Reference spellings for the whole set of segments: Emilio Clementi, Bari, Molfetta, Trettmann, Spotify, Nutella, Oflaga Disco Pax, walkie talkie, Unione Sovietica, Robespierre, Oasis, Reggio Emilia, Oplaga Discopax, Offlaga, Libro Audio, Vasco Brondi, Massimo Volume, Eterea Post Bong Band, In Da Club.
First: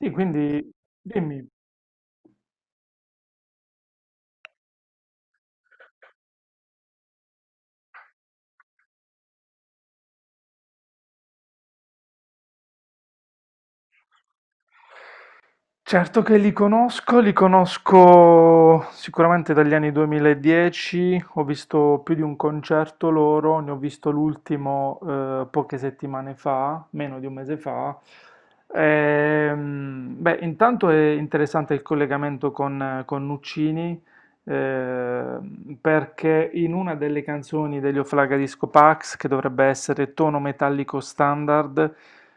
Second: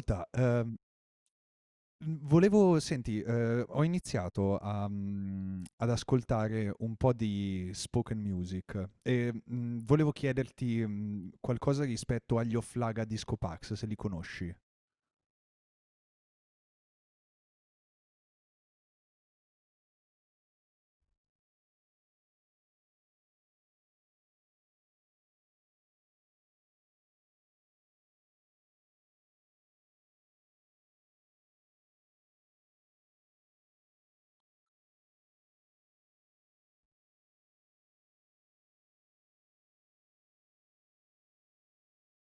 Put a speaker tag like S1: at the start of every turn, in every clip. S1: Sì, quindi dimmi.
S2: mhmm, ho iniziato ad ascoltare un po' di spoken music e, volevo chiederti, qualcosa rispetto agli Oplaga Discopax, se li conosci.
S1: Certo che li conosco sicuramente dagli anni 2010, ho visto più di un concerto loro, ne ho visto l'ultimo, poche settimane fa, meno di un mese fa. Beh, intanto è interessante il collegamento con Nuccini, perché in una delle canzoni degli Oflaga Disco Pax, che dovrebbe essere tono metallico standard,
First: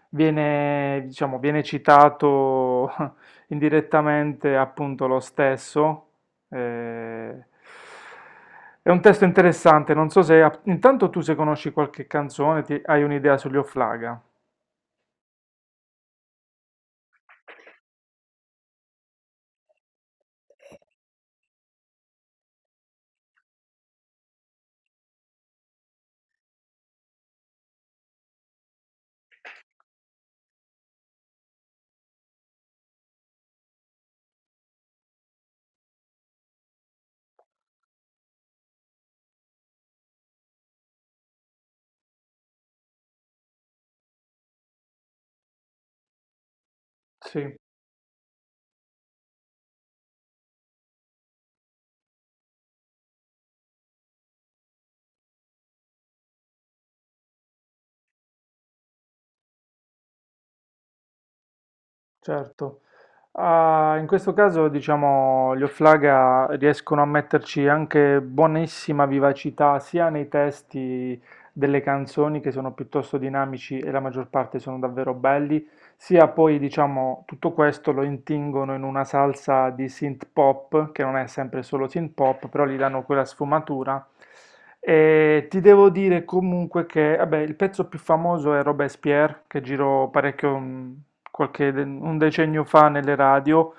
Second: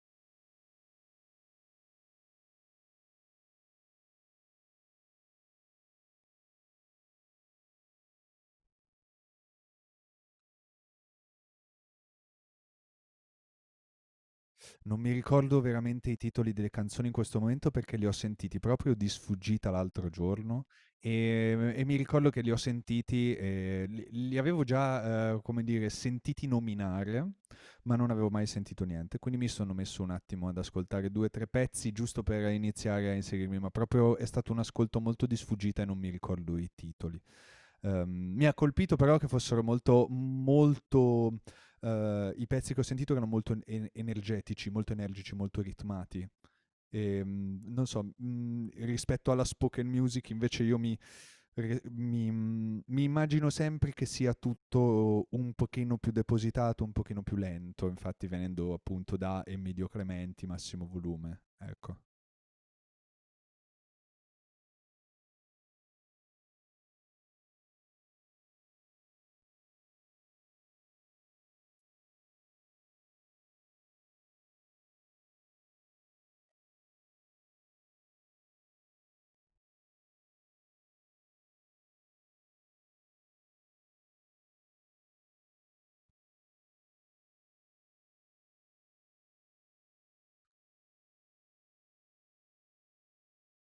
S1: diciamo, viene citato indirettamente appunto lo stesso. eh, è un testo interessante, non so se. Intanto tu, se conosci qualche canzone, hai un'idea sugli Offlaga?
S2: Non mi ricordo veramente i titoli delle canzoni in questo momento perché li ho sentiti proprio di sfuggita l'altro giorno, e mi ricordo che li ho sentiti, li avevo già, come dire, sentiti nominare, ma non avevo mai sentito niente. Quindi mi sono messo un attimo ad ascoltare 2, 3 pezzi giusto per iniziare a inserirmi, ma proprio è stato un ascolto molto di sfuggita e non mi ricordo i titoli. Mi ha colpito però che fossero molto molto, i pezzi che ho sentito erano molto en en energetici, molto energici, molto ritmati.
S1: Sì,
S2: Non so, rispetto alla spoken music invece io mi re mi mhmm, mi immagino sempre che sia tutto un pochino più depositato, un pochino più lento, infatti venendo appunto da Emilio Clementi, Massimo Volume, ecco.
S1: certo. Ah, in questo caso, diciamo, gli Offlaga riescono a metterci anche buonissima vivacità sia nei testi delle canzoni, che sono piuttosto dinamici e la maggior parte sono davvero belli, sia poi, diciamo, tutto questo lo intingono in una salsa di synth pop, che non è sempre solo synth pop, però gli danno quella sfumatura. E ti devo dire comunque che, vabbè, il pezzo più famoso è Robespierre, che girò parecchio, un decennio fa nelle radio,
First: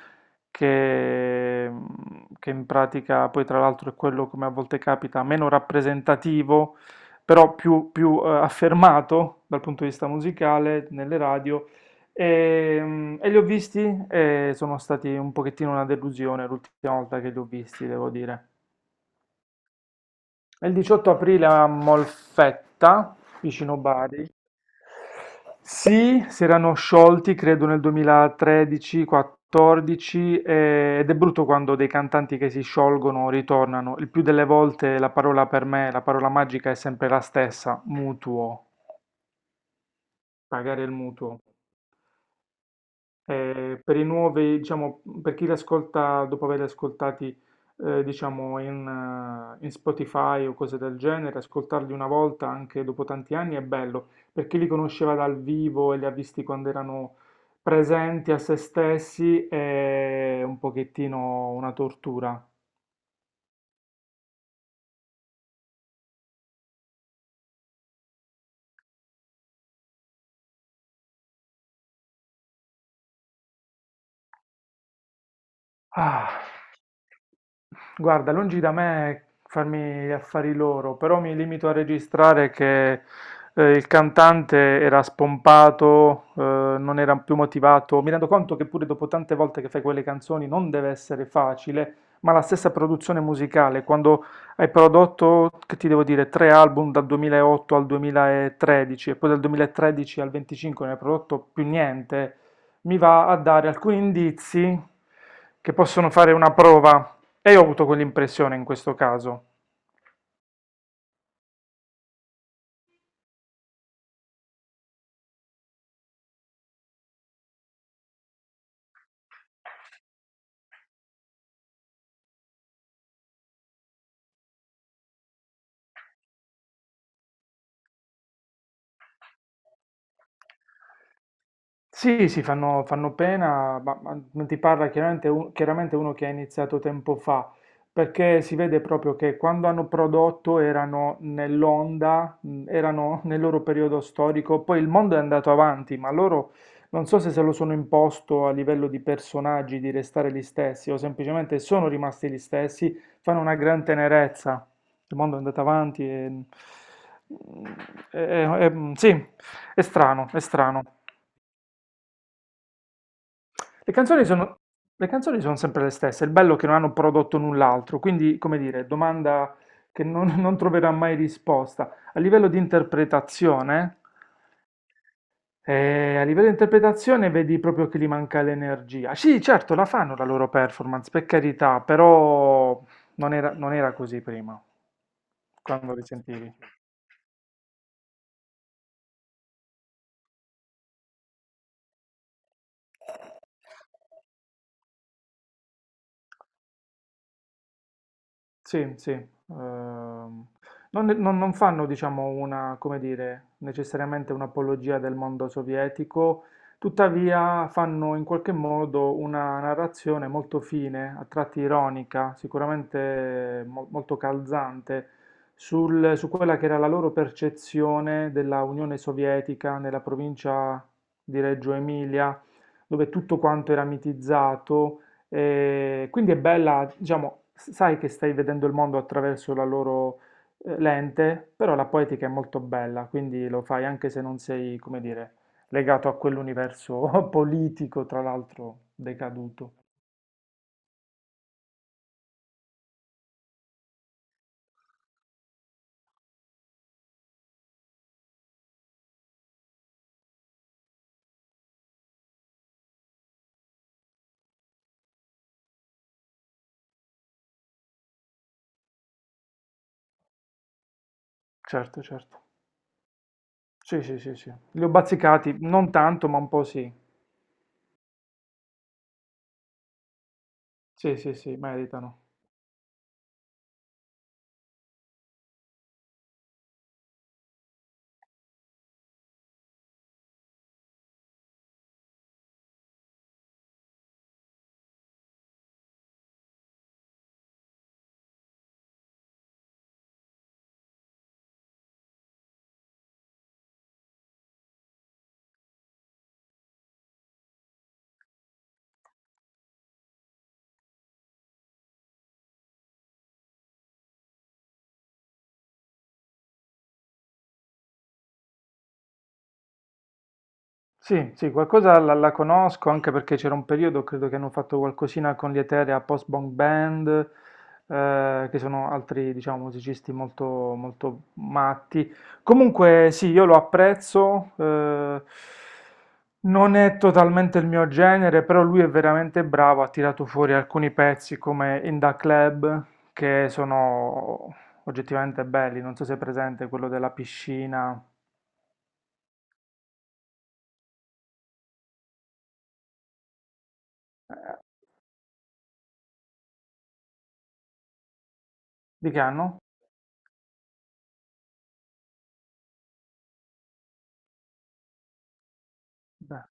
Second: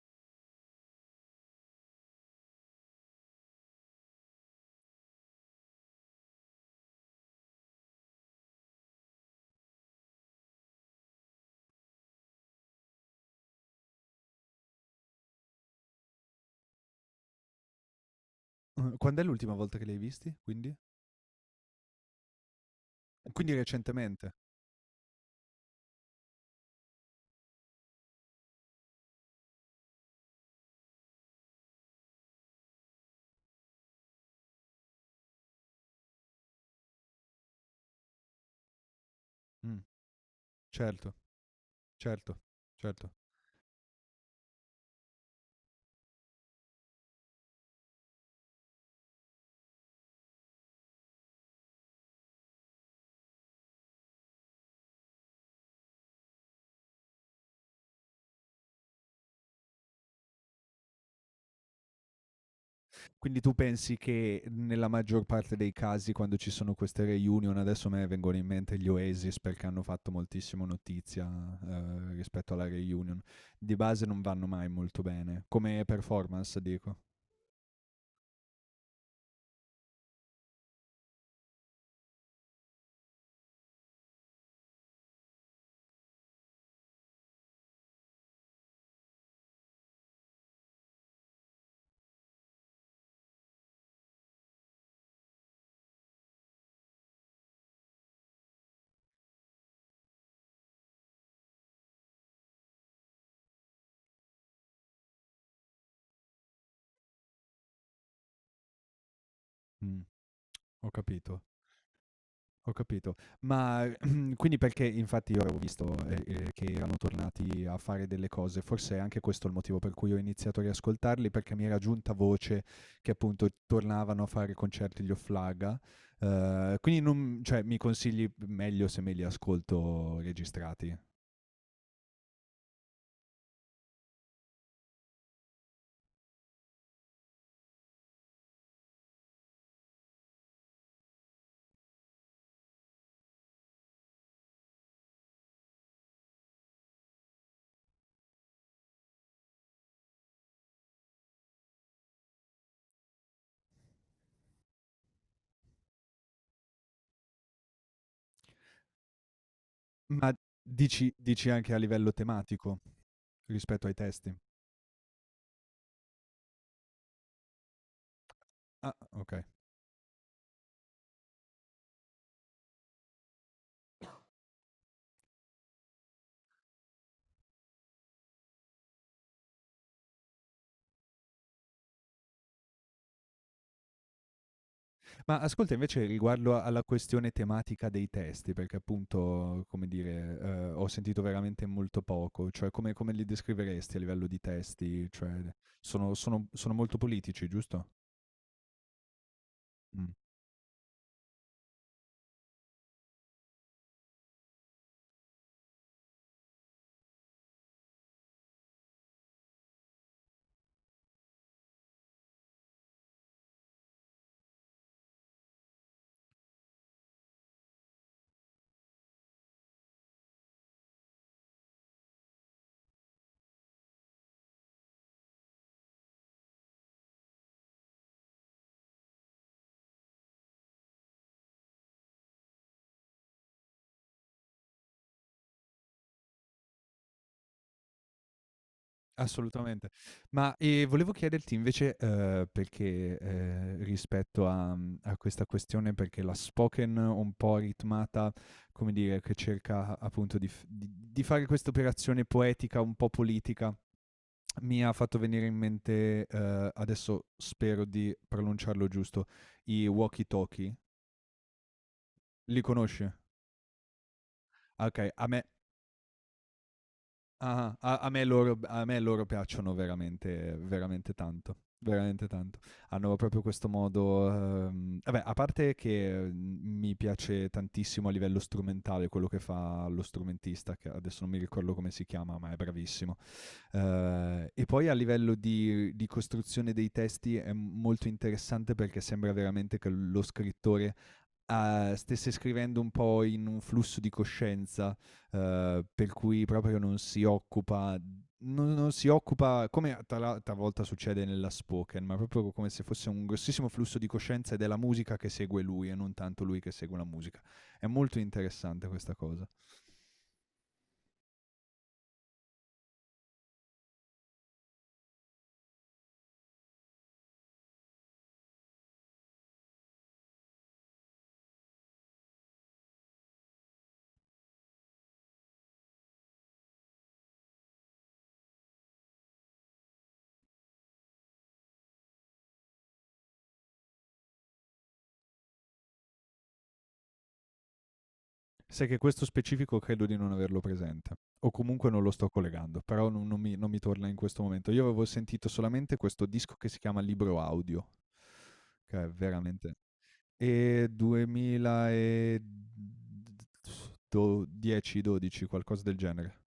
S1: che, mm, che in pratica poi tra l'altro è quello, come a volte capita, meno rappresentativo, però più affermato dal punto di vista musicale nelle radio. E li ho visti e sono stati un pochettino una delusione l'ultima volta che li ho visti, devo dire.
S2: Quand'è l'ultima volta che li hai visti quindi?
S1: Il 18 aprile a Molfetta,
S2: Quindi
S1: vicino Bari.
S2: recentemente.
S1: Sì, si erano sciolti, credo nel 2013-14, ed è brutto quando dei cantanti che si sciolgono ritornano. Il più delle volte la parola per me, la parola magica è sempre la stessa: mutuo,
S2: Mh,
S1: pagare il
S2: certo.
S1: mutuo.
S2: Certo, certo.
S1: Per i nuovi, diciamo, per chi li ascolta dopo averli ascoltati, diciamo, in Spotify o cose del genere, ascoltarli una volta anche dopo tanti anni è bello. Per chi li conosceva dal vivo e li ha visti quando erano presenti a se stessi è un pochettino una tortura.
S2: Quindi tu pensi che nella maggior parte dei casi quando ci sono queste reunion, adesso a me vengono in mente gli Oasis perché hanno fatto moltissimo notizia, rispetto alla reunion, di base non vanno mai molto bene, come
S1: Ah,
S2: performance dico.
S1: guarda, lungi da me farmi gli affari loro, però mi limito a registrare che il cantante era spompato, non era più motivato. Mi rendo conto che pure dopo tante volte che fai quelle canzoni non deve essere facile, ma la stessa produzione musicale, quando hai prodotto, che ti devo dire, tre album dal 2008 al 2013 e poi dal 2013 al 25 non hai prodotto più niente, mi va a dare alcuni indizi che possono fare una prova, e io ho avuto quell'impressione in questo caso.
S2: Mm, ho capito. Ho capito. Ma quindi perché infatti io avevo visto, che erano tornati a fare delle cose, forse è anche questo il motivo per cui ho iniziato a riascoltarli, perché mi era giunta voce che appunto tornavano a fare concerti gli Offlaga, quindi non cioè mi consigli meglio se me li ascolto registrati?
S1: Sì, sì, fanno pena, ma non ti parla chiaramente, chiaramente uno che ha iniziato tempo fa, perché si vede proprio che quando hanno prodotto erano nell'onda, erano nel loro periodo storico, poi il mondo è andato avanti, ma loro non so se lo sono imposto a livello di personaggi di restare gli stessi o semplicemente sono rimasti gli stessi, fanno una gran tenerezza. Il mondo è andato avanti. Sì, è strano,
S2: Ma
S1: è strano.
S2: dici anche a livello tematico rispetto
S1: Le
S2: ai
S1: canzoni
S2: testi?
S1: sono, le canzoni sono sempre le stesse, il bello è che non hanno prodotto null'altro, quindi, come dire,
S2: Ah, okay.
S1: domanda che non, non troverà mai risposta. A livello di interpretazione, a livello di interpretazione vedi proprio che gli manca l'energia. Sì, certo, la fanno la loro performance, per carità, però non era così prima,
S2: Ma ascolta
S1: quando
S2: invece
S1: li sentivi.
S2: riguardo alla questione tematica dei testi, perché appunto, come dire, ho sentito veramente molto poco, cioè come li descriveresti a livello di testi? Cioè sono molto politici, giusto?
S1: Sì, sì.
S2: Mh,
S1: Non fanno, diciamo, una, come dire, necessariamente un'apologia del mondo sovietico, tuttavia fanno in qualche modo una narrazione molto fine, a tratti ironica, sicuramente molto calzante, su quella che era la loro percezione della Unione Sovietica nella provincia di Reggio Emilia, dove tutto quanto era mitizzato. Quindi è bella, diciamo, sai che stai vedendo il mondo attraverso la loro lente, però la poetica è molto bella, quindi lo fai anche se non sei, come dire, legato a quell'universo politico, tra l'altro decaduto.
S2: assolutamente. Ma, volevo chiederti invece, perché, rispetto a questa questione perché la spoken un po' ritmata, come dire, che cerca appunto di f di fare questa operazione poetica un po' politica. Mi ha fatto venire in mente, adesso spero di pronunciarlo giusto, i walkie talkie.
S1: Certo, certo.
S2: Li conosci?
S1: Sì, sì, sì, sì. Li
S2: Ah,
S1: ho
S2: okay, a me
S1: bazzicati, non tanto, ma un po' sì.
S2: ah-ah, a a me loro b a me loro piacciono veramente veramente
S1: Sì, sì, sì,
S2: tanto,
S1: meritano.
S2: veramente tanto. Hanno proprio questo modo. Vabbè, a parte che, mi piace tantissimo a livello strumentale quello che fa lo strumentista, che adesso non mi ricordo come si chiama, ma è bravissimo. E poi a livello di costruzione dei testi è molto interessante perché sembra veramente che lo scrittore, stesse scrivendo un po' in un flusso di coscienza, per cui proprio non si occupa, come talvolta succede nella spoken, ma proprio come se fosse un grossissimo flusso di coscienza ed è la musica che segue lui e non tanto lui che segue la musica. È molto interessante questa cosa.
S1: Sì, sì, qualcosa la conosco anche perché c'era un periodo, credo che hanno fatto qualcosina con gli Eterea Post Bong Band, che sono altri, diciamo, musicisti molto, molto matti. Comunque, sì, io lo apprezzo, non è totalmente il mio genere, però lui è veramente bravo, ha tirato fuori alcuni pezzi come In Da Club, che sono oggettivamente belli, non so se è presente quello della piscina.
S2: Sai che questo specifico credo di non averlo presente, o comunque non lo sto collegando, però non mi torna in questo
S1: Eh,
S2: momento. Io avevo sentito solamente questo disco che si chiama Libro Audio, che è
S1: Di che anno?
S2: veramente, e 2000 e do 10, 12, qualcosa del genere.
S1: Beh.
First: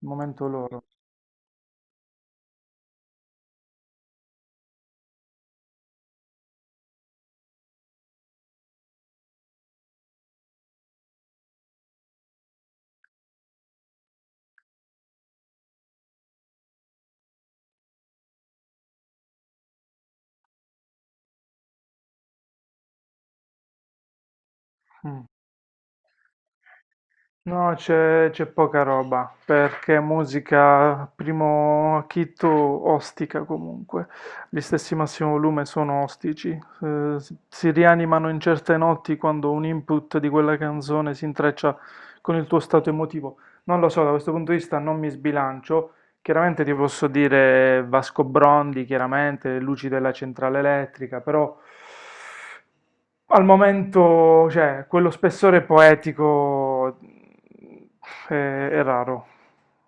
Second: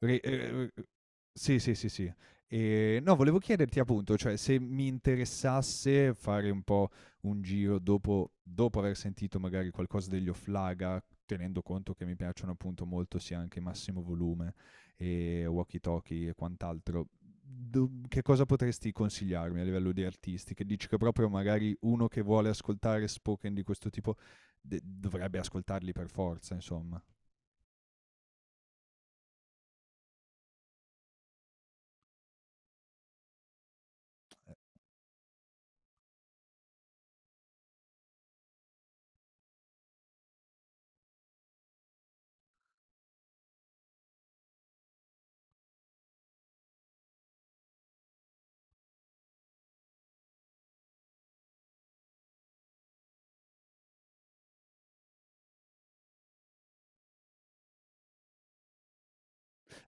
S2: Ri
S1: Momento loro.
S2: Sì, sì, sì, sì. No, volevo chiederti appunto, cioè se mi interessasse fare un po' un giro dopo aver sentito magari qualcosa degli Offlaga, tenendo conto che mi piacciono appunto molto sia anche Massimo Volume e walkie talkie e quant'altro, che cosa potresti consigliarmi a livello di artisti? Che dici che proprio magari uno che vuole ascoltare spoken di questo tipo
S1: Mm.
S2: dovrebbe ascoltarli per forza, insomma.
S1: No, c'è poca roba, perché musica primo acchito ostica comunque. Gli stessi Massimo Volume sono ostici. Si rianimano in certe notti quando un input di quella canzone si intreccia con il tuo stato emotivo. Non lo so, da questo punto di vista non mi sbilancio. Chiaramente ti posso dire Vasco Brondi, chiaramente, le luci della centrale elettrica, però al momento, cioè, quello spessore poetico è raro.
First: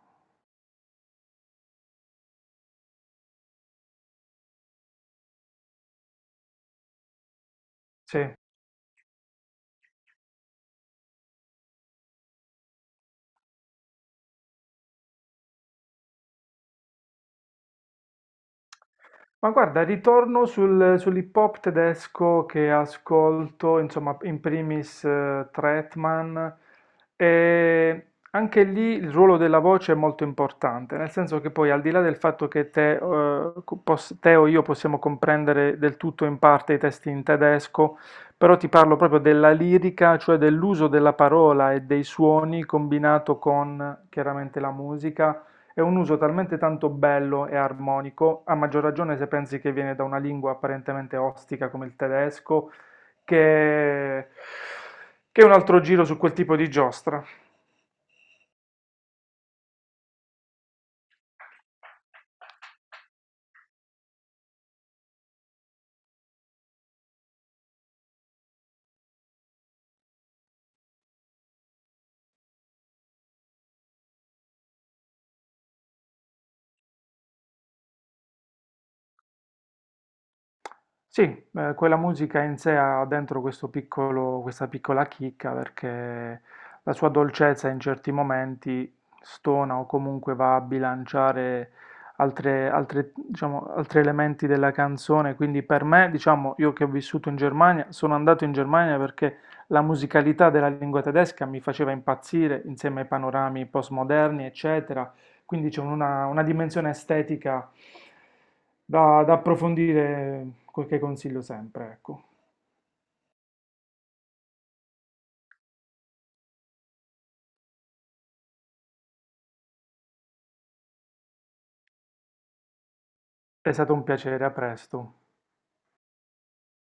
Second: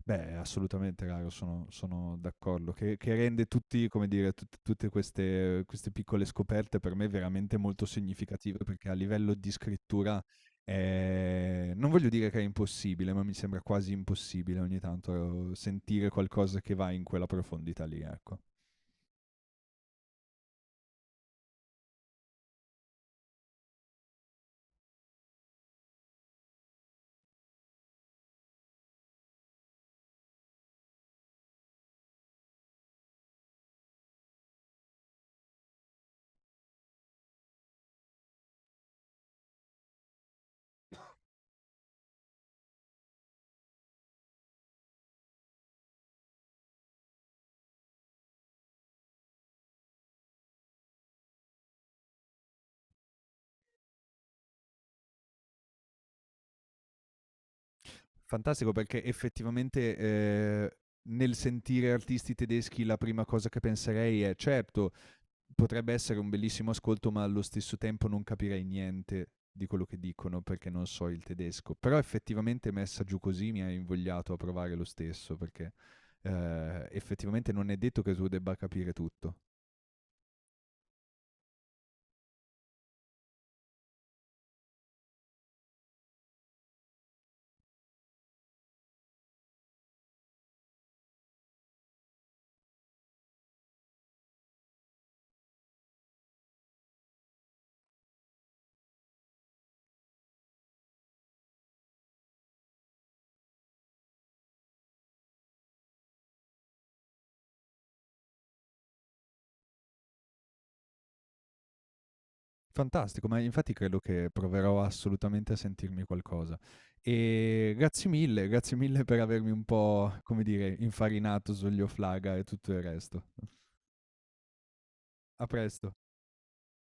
S2: Beh, assolutamente, Caro, sono d'accordo. Che rende tutti, come dire, tutte queste piccole scoperte per me veramente molto
S1: Sì.
S2: significative, perché a livello di scrittura non voglio dire che è impossibile, ma mi sembra quasi impossibile ogni tanto sentire qualcosa che va in quella profondità lì, ecco.
S1: Ma guarda, ritorno sull'hip hop tedesco che ascolto, insomma, in primis Trettmann, e anche lì il ruolo della voce è molto importante, nel senso che poi al di là del fatto che te o io possiamo comprendere del tutto in parte i testi in tedesco, però ti parlo proprio della lirica, cioè dell'uso della parola e dei suoni combinato con chiaramente la musica è un uso talmente tanto bello e armonico, a maggior ragione se pensi che viene da una lingua apparentemente ostica come il tedesco, che, che è un altro giro su quel tipo di giostra.
S2: Fantastico, perché effettivamente, nel sentire artisti tedeschi la prima cosa che penserei è, certo, potrebbe essere un bellissimo ascolto, ma allo stesso tempo non capirei niente di quello che dicono perché non so il tedesco. Però effettivamente messa giù così mi ha invogliato a provare lo stesso, perché, effettivamente non è detto che tu debba capire tutto.
S1: Sì, quella musica in sé ha dentro questo piccolo, questa piccola chicca, perché la sua dolcezza in certi momenti stona o comunque va a bilanciare altre, diciamo, altri elementi della canzone. Quindi per me, diciamo, io che ho vissuto in Germania, sono andato in Germania perché la musicalità della lingua tedesca mi faceva impazzire insieme ai panorami postmoderni, eccetera. Quindi c'è una dimensione estetica da approfondire, quel che consiglio sempre, ecco.
S2: Fantastico, ma infatti credo che proverò assolutamente a sentirmi qualcosa. E grazie mille per avermi un po', come dire, infarinato sugli Oflaga e tutto il resto.
S1: È stato un piacere, a presto.
S2: A presto.